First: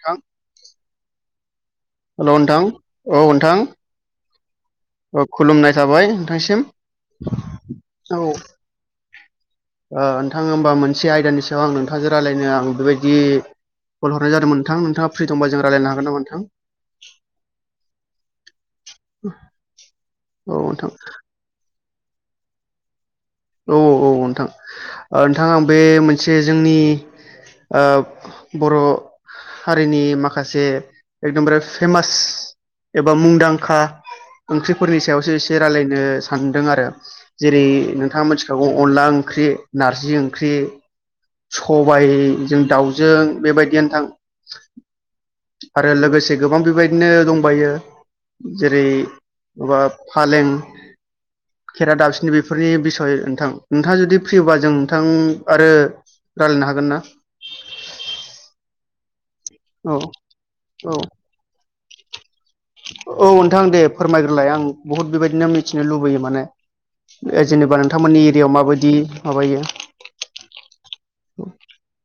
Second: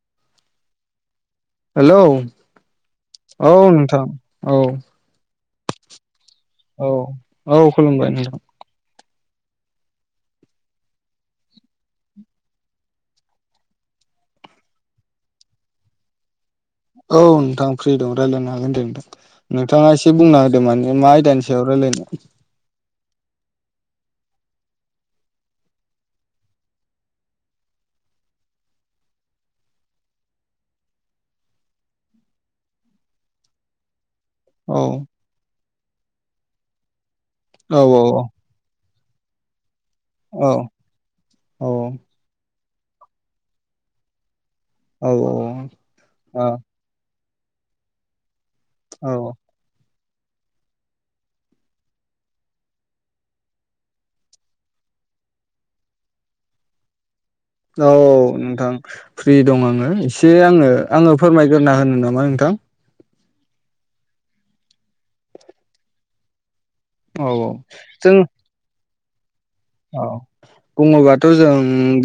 थां हेलौ औ नोंथां औ खुलुमनाय थाबाय नोंथांसिम औ औ खुलुमबाय औ नोंथां नोंथां होमबा मोनसे आयदानि सायाव आं नोंथांजों रायलायनो आं बेबायदि कल हरनाय जादों नोंथां नोंथांङा फ्रि दंबा जों रायजायनो हागोन ना नोंथां औ नोंथां फ्रि दं रायज्लायनो हागोन दे नोंथाङा एसे बुंना नोंथां औ होदों नोंथां माने मा आयदानि सायाव [unintelligible] औ औ औ नोंथां ओ नोंथांआ बे मोनसे जोंनि ओ बर' हारिनि माखासे एकदमबारे फेमास एबा मुंदांखा औ ओंख्रिफोरनि सायावसो एसे रायलायनो सानदों आरो जेरै औ नोंथाङा मिथिखागौ अनला ओंख्रि नारजि ओंख्रि औ सबायजों दाउजों बेबायदियानो थां औ आरो लोगोसे औ गोबां बेबायदिनो दं फंबायो जेरै औ माबा फालें खरा दाबसिनि बेफोरनि बिस नोंथां नोंथाङा जुदि फ्रि बा जों नोंथां आरो रायज्लायनो हागोन ना औ नोंथां फ्रि दं आङो औ एसे आङो औ आङो फोरमायग्रोना होन नामा नोंथां औ नोंथां दे फोरमायग्रोलाय आं बहुद बेबायदिनो मिथिनो लुबैयो माने औ औ जेनेबा जों नोंथांमोननि एरियाायाव माबायदि माबायो औ बुङोबाथ' जों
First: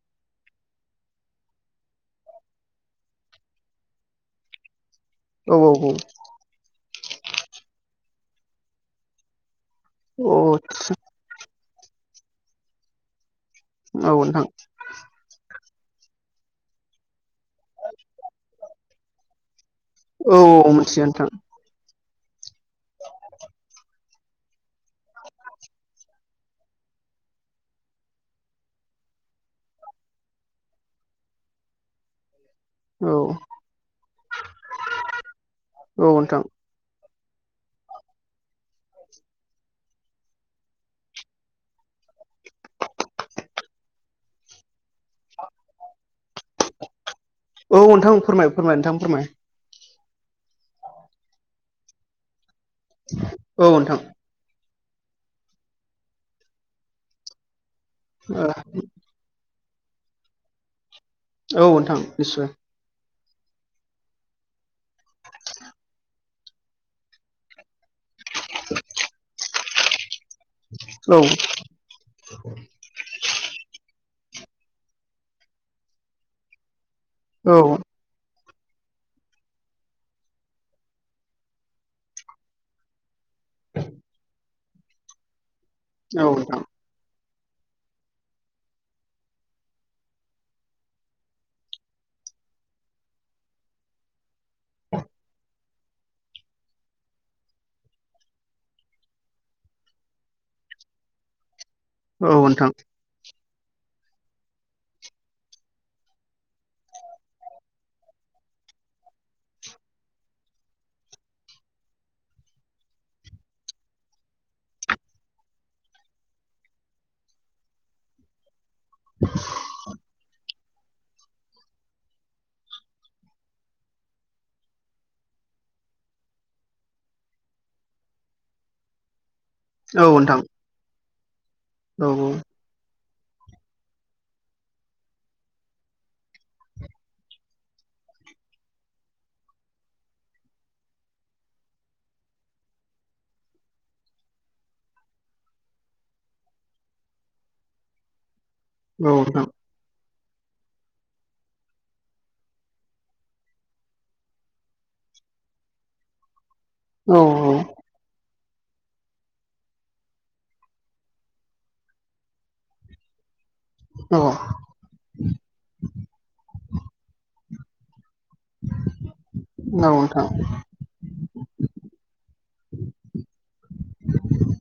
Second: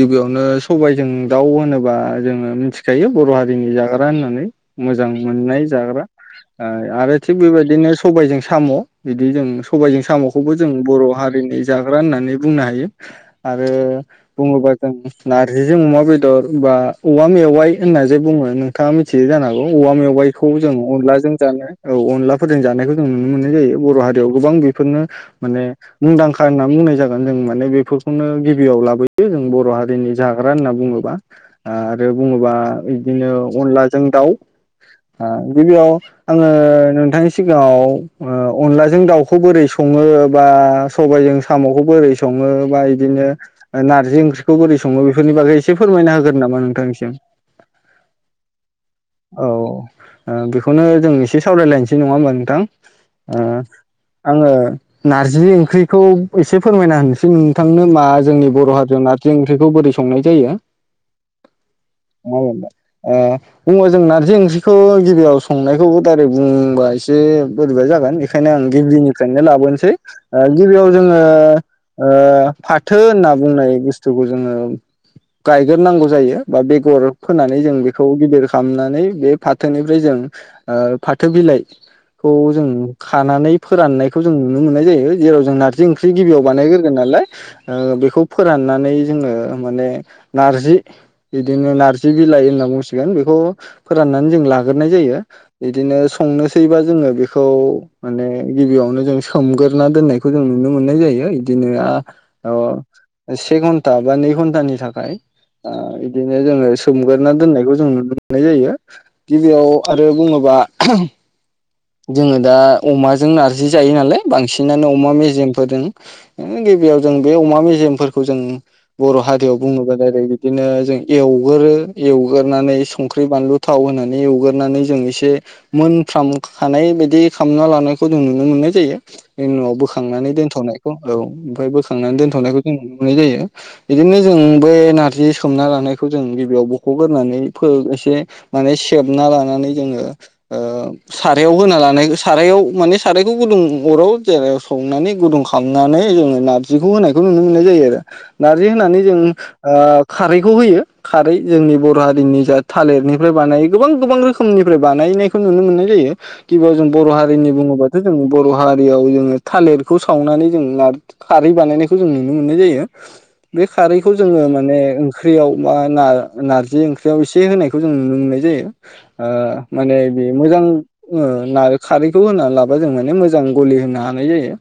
गिबियावनो सबायाइजों दाउ होनोबा जोङो मिथिखायो बर' हारिनि जाग्रा होननानै मोजां औ मोननाय औ जाग्रा आरो थिग बेबायदिनो सबायजों साम' बिदि जों सबायजों औ साम'खौबो जों बर' हारिनि जाग्रा होननानै बुंनो हायो आरो औ नोंथां बुङोबा जोंना जों अमा बेदर बा औवा मेवाइ होनना जे बुङो नोंथाङा मिथियो जान होगौ औ औवा औ मेवाइखौ औ जों मिथियो नोंथां अनलाजों जानो औ अनलाफोरजों जानायखौ जों नुनो मोननाय जायो बर' हारि गोबां बेफोरनो माने मुंदांखा होननानै बुंनाय जागोन जों माने बेफोरखौनो गिबियाव लाबोयो जों बर' हारिनि जाग्रा होनना बुङोबा ओ आरो बुङोबा औ बिदिनो अलाजों दाउ गिबियाव औ नोंथां आङो नोंथां सिगाङाव अनलाजों दाउखौ बोरै सङो बा सबायजों साम'खौ बोरै सङो बा इदिनो नारजि ओंख्रिखौ बोरै सङो बेफोरनि बागै एसे फोरमायना होगोन नामा नोंथांसिम औ नोंथां फोरमाय फोरमाय नोंथां फोरमाय औ बेखौनो जों एसे सावरायलायनोसै नङा होमा नोंथां ओ औ नोंथां आङो नारजि ओंख्रिखौ एसे फोरमायना होनोसै नोंथांनो मा जोंनि बर' हारियाव नारजि ओंख्र ओंख्रिखौ बोरै संनाय जायो औ नोंथां नङा निस्य होनबा ओ ओमबा जों नारजि ओंख्रिखौ गिबियाव संनायखौ दायरेक बुंबा एसेर बो बाय जागोन बेखायनो आं गिबिनिफ्रायनो लाबोनोसै गिबियाव औ जोङो ओ फाथो होनना बुंनाय बुस्थु खौ जोङो गायग्रो नांगौ जायो बा बेगर औ फोनानै जों बेखौ गिदिर खालामनानै बे फाथोनिफ्राय जों ओ फाथो बिलाइखौ जों खानानै फोराननायखौ जों नुनो मोननाय जायो जेराव जों नारजि ओंख्रि गिबियाव नोंथां बानायग्रोगोन नालाय। ओ बेखौ फोराननानै जोङो माने नारजि बिदिनो नारजि बिला लाइ होनना बुंसिगोन बेखौ फोराननानै जों लागोरनाय जायो बिदिनो संनोसैबा जोङो बेखौ माने गिबियावनो जों सोमगोरना दोननायखौ जों नुनो मोननाय जायो इदिनो आ औ ओ नोंथां से घन्टा बा नै घन्टानि थाखाय आ इदिनो जोङो सोमगोरा दोननायखौ जों नुनो मोननाय जायो गिबियाव आरो बुङोबा [unintelligible] जोङो दा अमाजों नारजि जायो नालाय बांसिनानो अमा मेजेमफोरजों [unintelligible] बेयाव जों बे अमा मेजेमफोरखौ जों बर' हारियाव बुङोबा [unintelligible] बिदिनो जों एवगोरो एवगोरानै संख्रि बानलु थाव होनानै एवगोरानै जों इसे मोनफ्राम हानाय बिदि खामना लानायखौ जों नुनो मोननाय जायो [unintelligible] उनाव औ बोखांनानै नोंथां दोनथ'नायखौ औ ओमफाय औ बोखांनानै दोनथनायखौ जों नाय जायो इदिनो जों बे नारजि सोमना लानायखौ जों गिबियाव बख'गोरननानै फो इसे माने सेबना लानानै जोङो ओ सारायाव होना लानाय सारायाव माने सारायखौ गुदुं अराव जेरायाव संनानै गुदुं खामनानै [unintelligible] नारजिखौ होनायखौ नुनो मोननाय जायो आरो नारजि होनानै औ जों नोंथां ओ खारैखौ होयो खारै जोंनि बर' हारिनि जा थालिरनिफ्राय बानायो गोबां गोबां रोखोमनिफ्राय बानाय [unintelligible] नुनो मोननाय जायो गिबियाव जों बर' औ हारिनि बुङोबाथ' जों बर' हारियाव जोङो थालिरखौ सावनानै जों खारै बानायनायखौ जों नुनो मोननाय जायो बे खारैखौ औ जोङो माने ओंख्रियाव बा नार नारजि ओंख्रियाव एसे होनायखौ जोङो नुनो मोननाय जायो ओ माने नोंथां बे मोजां ओ नार खारैखौ होनानै लाबा जों माने मोजां गलि होनो हानाय जायो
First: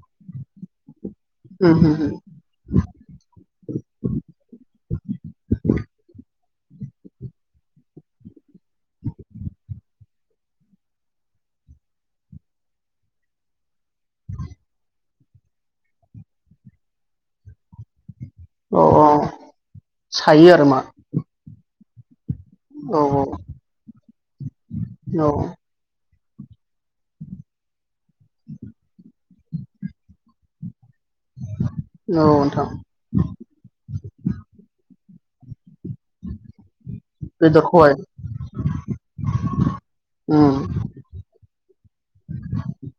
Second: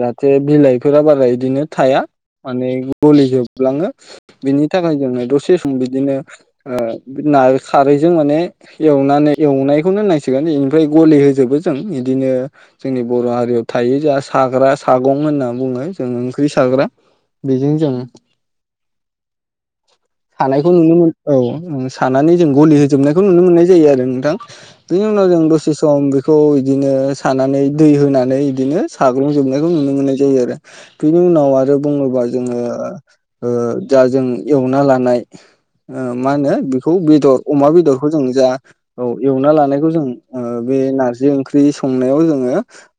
जाहाथे बिलाइफोरा बारा इदिनो उम थाया उम माने गलिजोबलाङो बिनि थाखाय जोङो दसे सम बिदिनो ओ नार खारैजों माने एवनानै एवनायखौनो होननांसिगोन ओमफ्राय गलि होजोबो जों इदिनो जोंनि बर' हारियाव थायो जा साग्रा सागं होनना बुङो जों ओंख्रि साग्रा बेजों जों अ। सानायखौ नुनो मोन औ सानानै गलि औ होजोबनायखो नुनो मोननाय जायो आरो नोंथां बिनि उनाव औ औ जों दसे सम बेखौ इदिनो सानानै दै होनानै इदिनो साग्लुं जोबनायखौ नुनो मोननाय जायो आरो बिनि उनाव आरो बुङोबा जोङो नोंथां ओ दा जों एवना लानाय ओ मा होनो बेखौ बेदर अमा बेदरखौहाय बेदरखौ जों जा औ एवना लानायखौ जों ओ उम बे नारजि ओंख्रि संनायाव जोङो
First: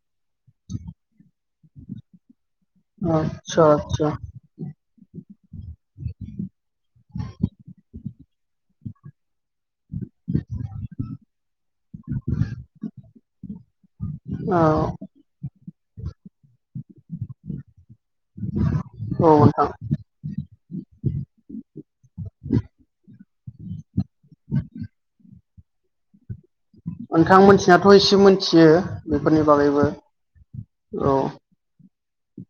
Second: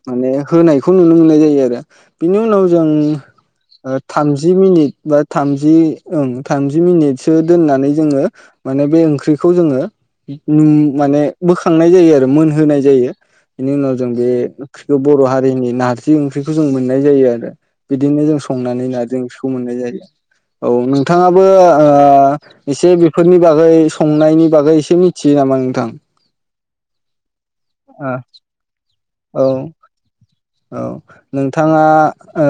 माने होनायखौ नुनो मोननाय जायो आरो बिनि उनाव आदसा जों आदसा थामजि मिनिथ बा थामजि ओं थाम जि मिनिथसो दोननानै जोङो माने बे ओंख्रिखौ जोङो ओम माने बोखांनाय जायो आरो मोनहोनाय जायो बेनि उनाव जों बे औ ओंख्रिखौ बर' हारिनि ना नारजि ओंख्रिखौ जों मोननाय जायो आरो बिदिनो जों संनानै नारजि ओंख्रिखौ नोंथां मोननाय जायो। औ नोंथाङा बो ओ एसे बेफोरनि बागै संनायनि बागै एसे मिथियो नामा नोंथां? नोंथां मोनथिनाथ' ओ इसे मोनथियो बिफोरनि औ बागैबो औ नोंथाङा ओ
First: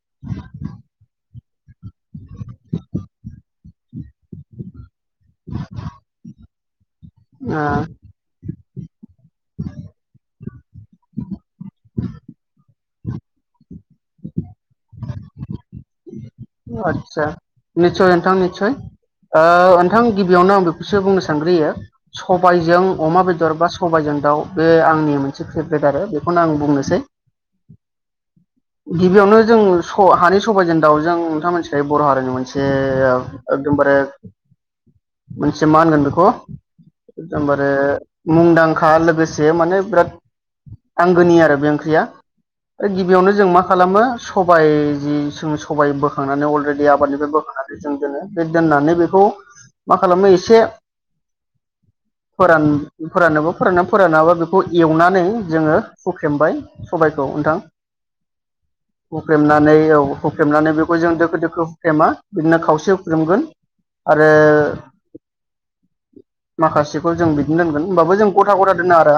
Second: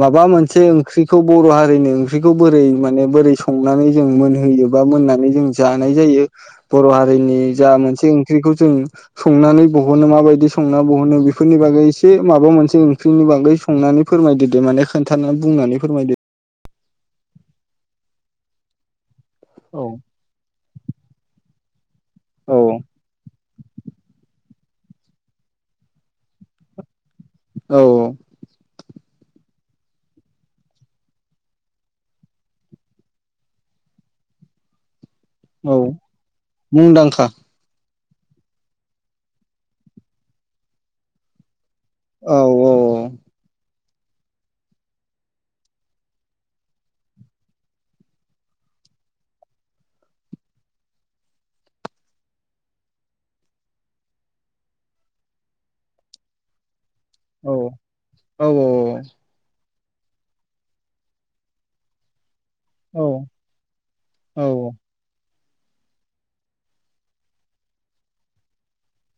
माबा मोनसे ओंख्रिखौ बर' हारिनि ओंख्रिखौ बोरै माने बोरै संनानै जों मोनहोयोबा मोनना जों जानाय जायो बर' हारिनि जा ओ मोनसे ओंख्रिखौ जों संनानै बहनो माबायदि संना बहनो बेफोरनि बागैसे मबा मोनसे ओंख्रिनि बांगै संनानै फोरमायदोदे माने खोन्थानानै बुंनानै फोरमायदो आतसा निसय नोंथां निसय ओ औ नोंथां गिबियावनो आं बेखौसो बुंनो सानग्रोयो औ सबायजों अमा बेद दर बा सबायजों दाउ बे आंनि मोनसे फेभ्रेट आरो बेखौनो आं बुंनोसै। औ‌ औ। गिबियावनो जों स हानि सबायजों दाउजों मोनथिखायो बर' हारिनि मोनसे एकदमबारे मोनसे औ मा होनगोन बेखौ मुंदांखा एकदमबारे मुंदांखा लोगोसे माने बिराद आंगोनि आरो बे ओं ख्रिया औ औ गिबियावनो जों मा खालामो सबाय जि जों सबाय बोख बोखांनानै अलरेडि आबादनिफ्राय बोखांनानै जों दोनो बे दोननानै बेखौ मा खालामनो एसे [inaudible] फोरान फोरानोबा फोरानना फोरानाबा बेखौ एवनानै जोङो हुख्रेमबाय सबायखौ औ नोंथां औ हुख्रेमनानै बेव हुख्रेमनानै बेखौ जों दोखो दोखो हुख्रेमा बिदिनो खावसे औ हुख्रेमगोन आरो औ माखासेखौ जों बिदिनो दोनगोन होनबाबो जों गथा गथा दोना आरो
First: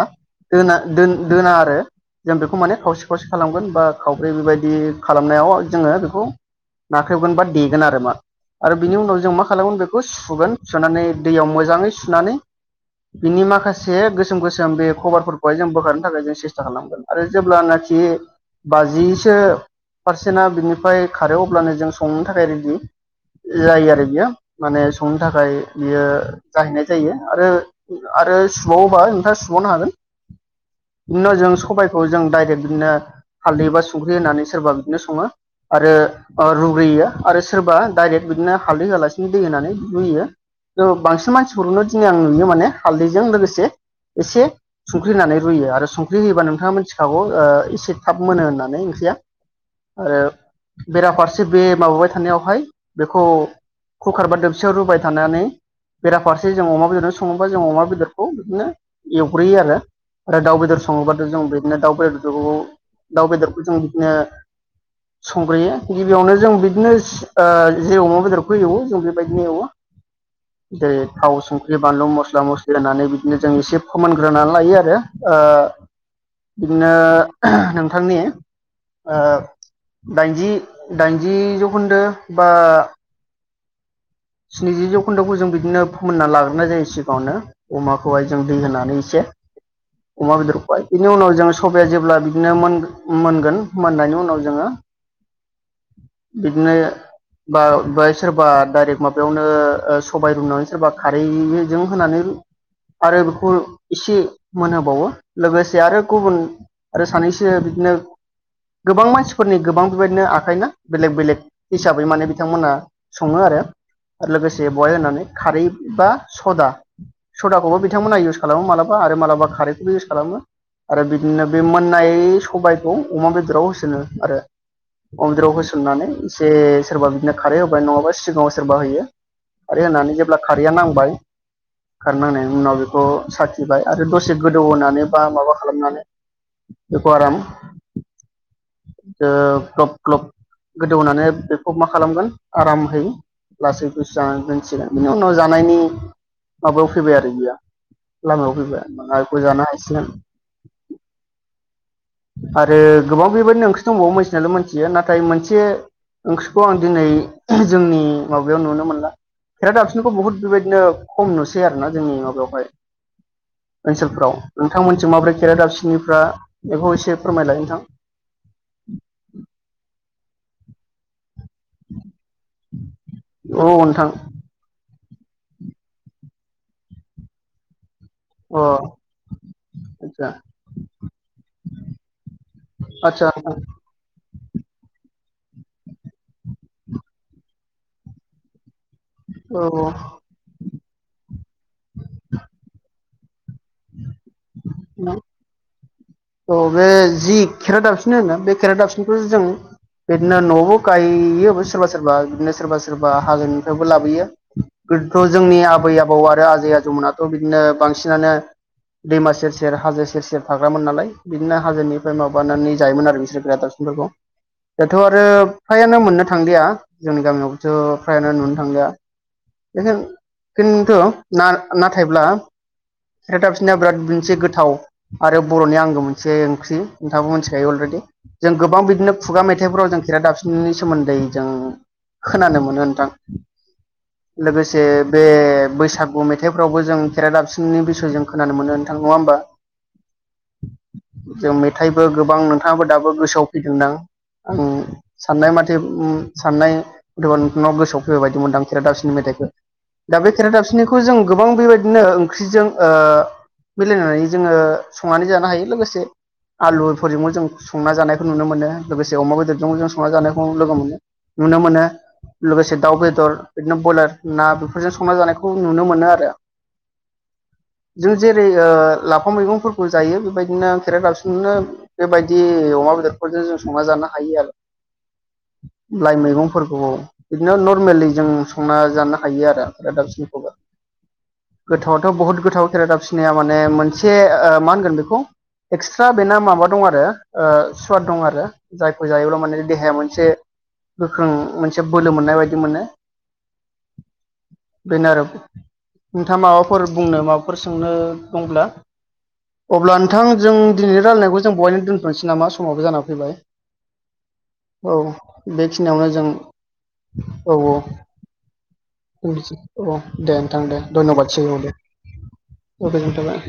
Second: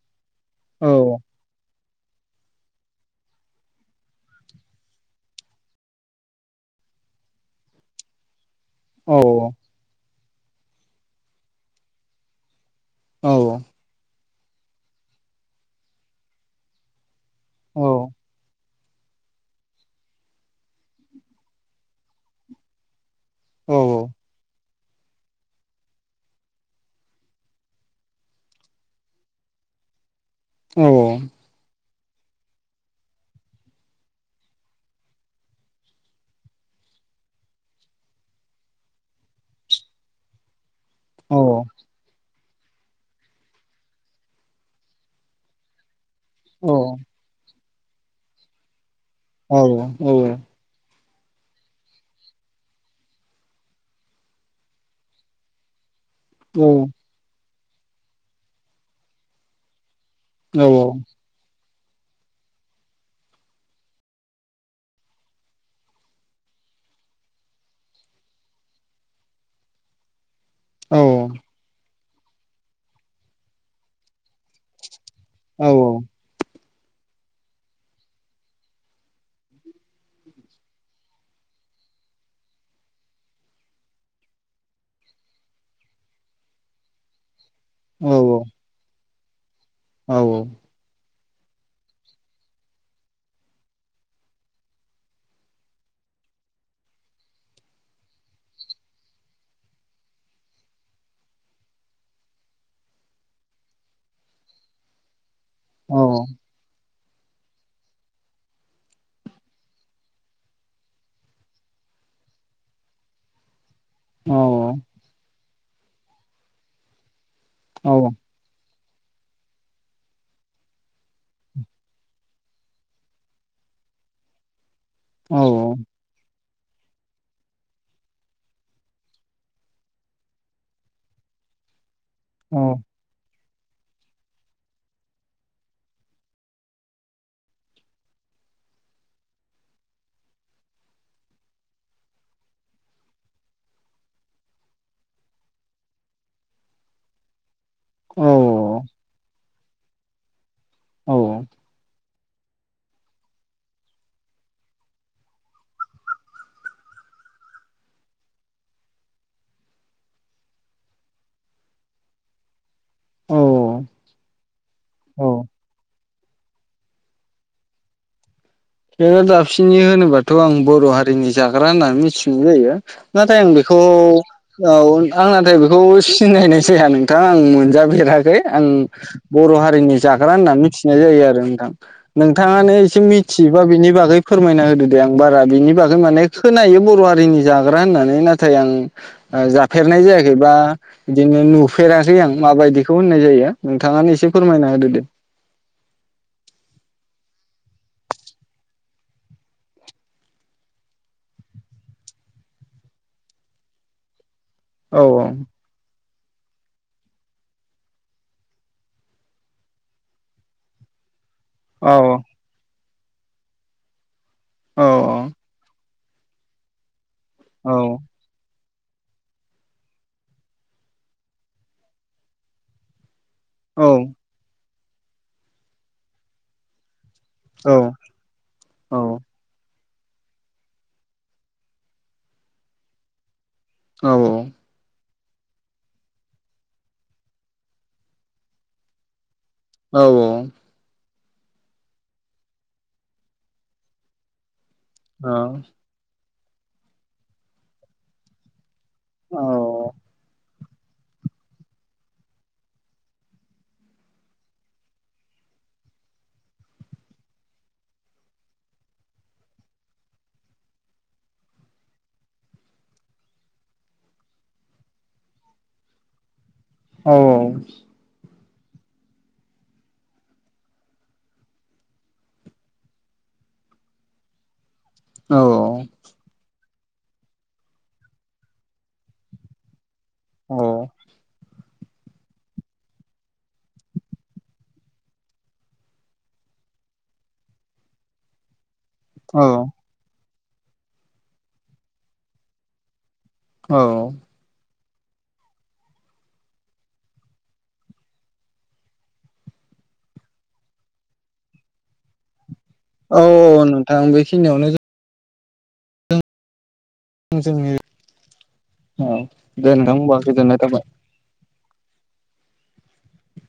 दोना औ दोन दोना आरो जों बेखौ माने खावसे खावसे खालामगोन बा खावब्रै बेबायदि खालामनायाव जोङो बेखौ नाख्रेबगोन बा देगोन आरो मा आरो बिनि औ उनाव जों मा खालामगोन बेखौ सुगोन सुनानै दैयाव मोजाङै सुनानै बिनि माखासे सोम गोसोम बे खबरफोरखौहाय जों बोखारनो थाखाय जों सेस्था खालामगोन आरो जेब्लानाखि औ बाजिसो पारसेन्टआ बिनिफाय खारो अब्लानो जों संनो थाखाय रेडि औ जायो आरो बेयो माने संनो थाखाय बियो जाहैनाय जायो आरो आरो सुबावोबा नोंथां सुब सुबावनो हागोन औ नि उनाव जों सबाय औ जों डाइरेक्ट बिदिनो हालदै एबा संख्रि होनानै सोरबा बिदिनो सङो आरो रुग्रोयो आरो सोरबा डाइरेक्ट बिदिनो हालदै होवालासिनो दै होनानै रुयो बांसिन मानसिफोरखौनो दिनै आं‌ नुयो माने हालदैजों लोगोसे एसे संख्रि होनानै रुयो आरो सं ख्रि होयोबा नोंथाङा मोनथिखागौ एसे थाब मोनो होननानै ओंख्रिया औ औ आरो बेराफारसे बे माबाबाय थानायावहाय बेखौ कुकार बा दोबसेयाव रुबाय थानानै बेराफारसे जों अमा बेदरजों सङोबा जों अमा बेदरखौ बिदिनो एवग्रोयो आरो आरो दाउ बेदर सङोब्लाथ' जों बे दिनो दाउ बेदरखौ दाउ बेदरखौ जों बिदिनो संग्रोयो गिबियावनो जों बिदिनो ओ जे अमा बेदरखौ एवो जों बेबायदिनो एवो जेरै थाव संख्रि बानलु मस्ला मस्लि होनानै बिदिनो जों एसे फोमोनग्रोना लायो आरो ओ बिदिनो नोंथांनि ओ दाइनजि दाइनजि जौखोन्दो बा स्निजि जौखोन्दोखौ जों बिदिनो फोमोनना लाग्रोनाय जायो सिगाङावनो अमाखौहाय जों दै होनानै एसे अमा बेदरखौहाय बेनि उनाव जों सबाया जेब्ला बिदिनो मोन मोनगोन मोननायनि उनाव जोङो बिदिनो बा बायसोर बा दाइरिक माबायावनो ओ सबाय रुनानै सोरबा खारैजों होनानै आरो बेखौ इसे मोनहोबावो लोगोसे आरो गुबुन आरो सानैसो बिदिनो गोबां मानसिफोरनि गोबां बेबायदिनो आखायना बेलेग बेलेग हिसाबै माने बिथांमोनहा सङो आरो आर लोगोसे बहाय होनानै खारै बा सदा सदाखौबो बिथांमोना इउस खालामो मालाबा बा आरो माबलाबा खारैखौबो इउस खालामो आरो बिदिनो बे मोननाय सबायखौ अमा बेदराव होसनो आरो अमा बेदराव होसननानै एसे सोरबा बिदिनो खारै होबाय नङाबा सिगाङाव सोरबा होयो खारै होनानै जेब्ला खारैया नांबाय खार नांनायनि उनाव बेखौ सा बाय आरो दसे गोदौ होनोनानै बा माबा खालामनानै बेखौ आराम ओ ग्लब ग्लब गोदौनानै बेखौ मा खालामगोन आरामहै लासै गुसु जानानै दोंसे बिनि उनाव जानायनि माबायाव फैबाय आरो बियो लामायाव फैबाय [inaudible] जानो हासिगोन औ आरो गोबां बेबायदिनो ओंख्रि दंबावो मोनथिनायाथ' मोनथियो नाथाय मोनसे ओंख्रिखौ आं दिनै जोंनि माबायाव नुनो मोनला खेराादफिनिखौ बुहुत बेबायदिनो खम नुसै आरो ना जोंनि माबायाव हाय। ओनसोलफ्राव नोंथांमोनस माब्रै खेरादाफिनिफ्रा बेखौ एसे फोरमायलाय नोंथां खेरादाफिनि होनोबाथ' आं बर' हारिनि जाग्रा होननानै मिथिनाय जायो नाथाय आं औ बेखौ नोंथां औ आं नाथाय बेखौ सिनायनाय जाया नोंथां आं मोनजाफेराखै [inaudible] अ आं बर' हारिनि आदसा जाग्रा होननानै मिथिनाय जायो आरो नोंथां नोंथाङानो एसे मि आदसा नोंथां थियोबा बिनि बागै फोरमायना होदो दे आं बारा बिनि बागै माने खोनायो बर' हारिनि जाग्रा होननानै नाथाय आं औ जाफेरनाय जायाखै बा बिदिनो नुफेराखै आं माबायदिखौ होननाय जायो। नोंथाङानो एसे फोरमायनाय? [inaudible] औ बे जि खेरादाफिनि होनो बे खेरादाफिनिखौ जों बिदिनो न'वाव गायो सोरबा सोरबा बिदिनो सोरबा सोरबा हाजोानिफ्रायबो लाबोयो। औ गोदोथ' जोंनि आबै आबौ औ आरो आजै आजौमोनथ' बिदिनो बांसिनानो दैमा सेर सेर सेर हाजो सेर सेर थाग्रामोन नालाय बिदिनो औ हाजोनिफ्राय माबानानै जायोमोन आरो बिसोर खेरादाफिनि फोरखौ। औ दाथ' आरो फ्रायानो मोननो थांलिया जोंनि औ गामियावबोथ' फ्रायानो नुनो थांलिया [inaudible] खिन्थु ना नाथायब्ला खेरादाफिनिया औ बिराद औ मोनसे गोथाव आरो बर'नि आंगो मोनसे ओंख्रि। नोंथाङाबो औ मिथिखायो अलरेडि जों गोबां बिदिनो खुगा मेथाइफोराव जों खेरादाफिनिनि सोमोन्दै जों खोनानो मोनो नोंथां। लोगोसे बे बैसागु मेथाइफ्रावबो जों खेरादिफिनिनि बिसय जों खोनानो मोनो नोंथां नङा होमबा? औ औ। जों मेथाइबो गोबां नोंथाङाबो दाबो गोसोआव फैदोंदां आं साननाय माथे उम साननाय दनाव गोसोआव फैबायायदि मोनदां खेरादाफिनि मेथाइखौ दा बे खेरादाफिनिखौ जों गोबां बेबायदिनो ओंख्रिजों ओ मिलायनानै जोङो संनानै जानो हायो लोगोसे आलुफोरजोंबो जों संना जानायखौ नुनो मोनो लोगोसे अमा बेदरजोंबो जों संना जानायखौ लोगो मोनो नुनो मोनो लोगोसे दाउ बेदर बिदिनो ब्रयलार ना बेफोरजों संना जानायखौ नुनो मोनो आरो औ। [inaudible] लाफा मैगंफोरखौ जायो बेबायदिनो खेरादाफिनिनो बेबायदि अमा बेदरफोर जों संना जानो हायो आरो। लाइ मैगंफोरखौ बिदिनो नर्मेलि जों संना जानो हायो आरो खेरादाफिनिखौबो। औ गोथावथ' बहुद गोथाव खेरादाफिनाया माने मोनसे मा होनगोन बेखौ एक्सट्रा बेना माबा दं आरो ओ सुवाद दं आरो जायफोर जायोब्ला माने देहाया मोनसे गोख्रों मोनसे बोलो मोननाय बायदि मोनो। औ। बेनो आरो नोंथाङा माबाफोर बुंनो माबाफोर सोंनो दंब्ला अब्ला नोंथां जों दिनैनि रायलायनायखौ जों बहायनो दोनथ'नोसै नामा? समाबो जाना अ फैबाय नोंथां बेखिनियावनो जों औ बेखिनियावनो जों औ जोंनि औ औ दे [inaudible] नोंथां औ होनबा दे गोजोननाय नोंथां थाबाय। दे धय्नबादसै औ दे। गोजोन्नाय थाबाय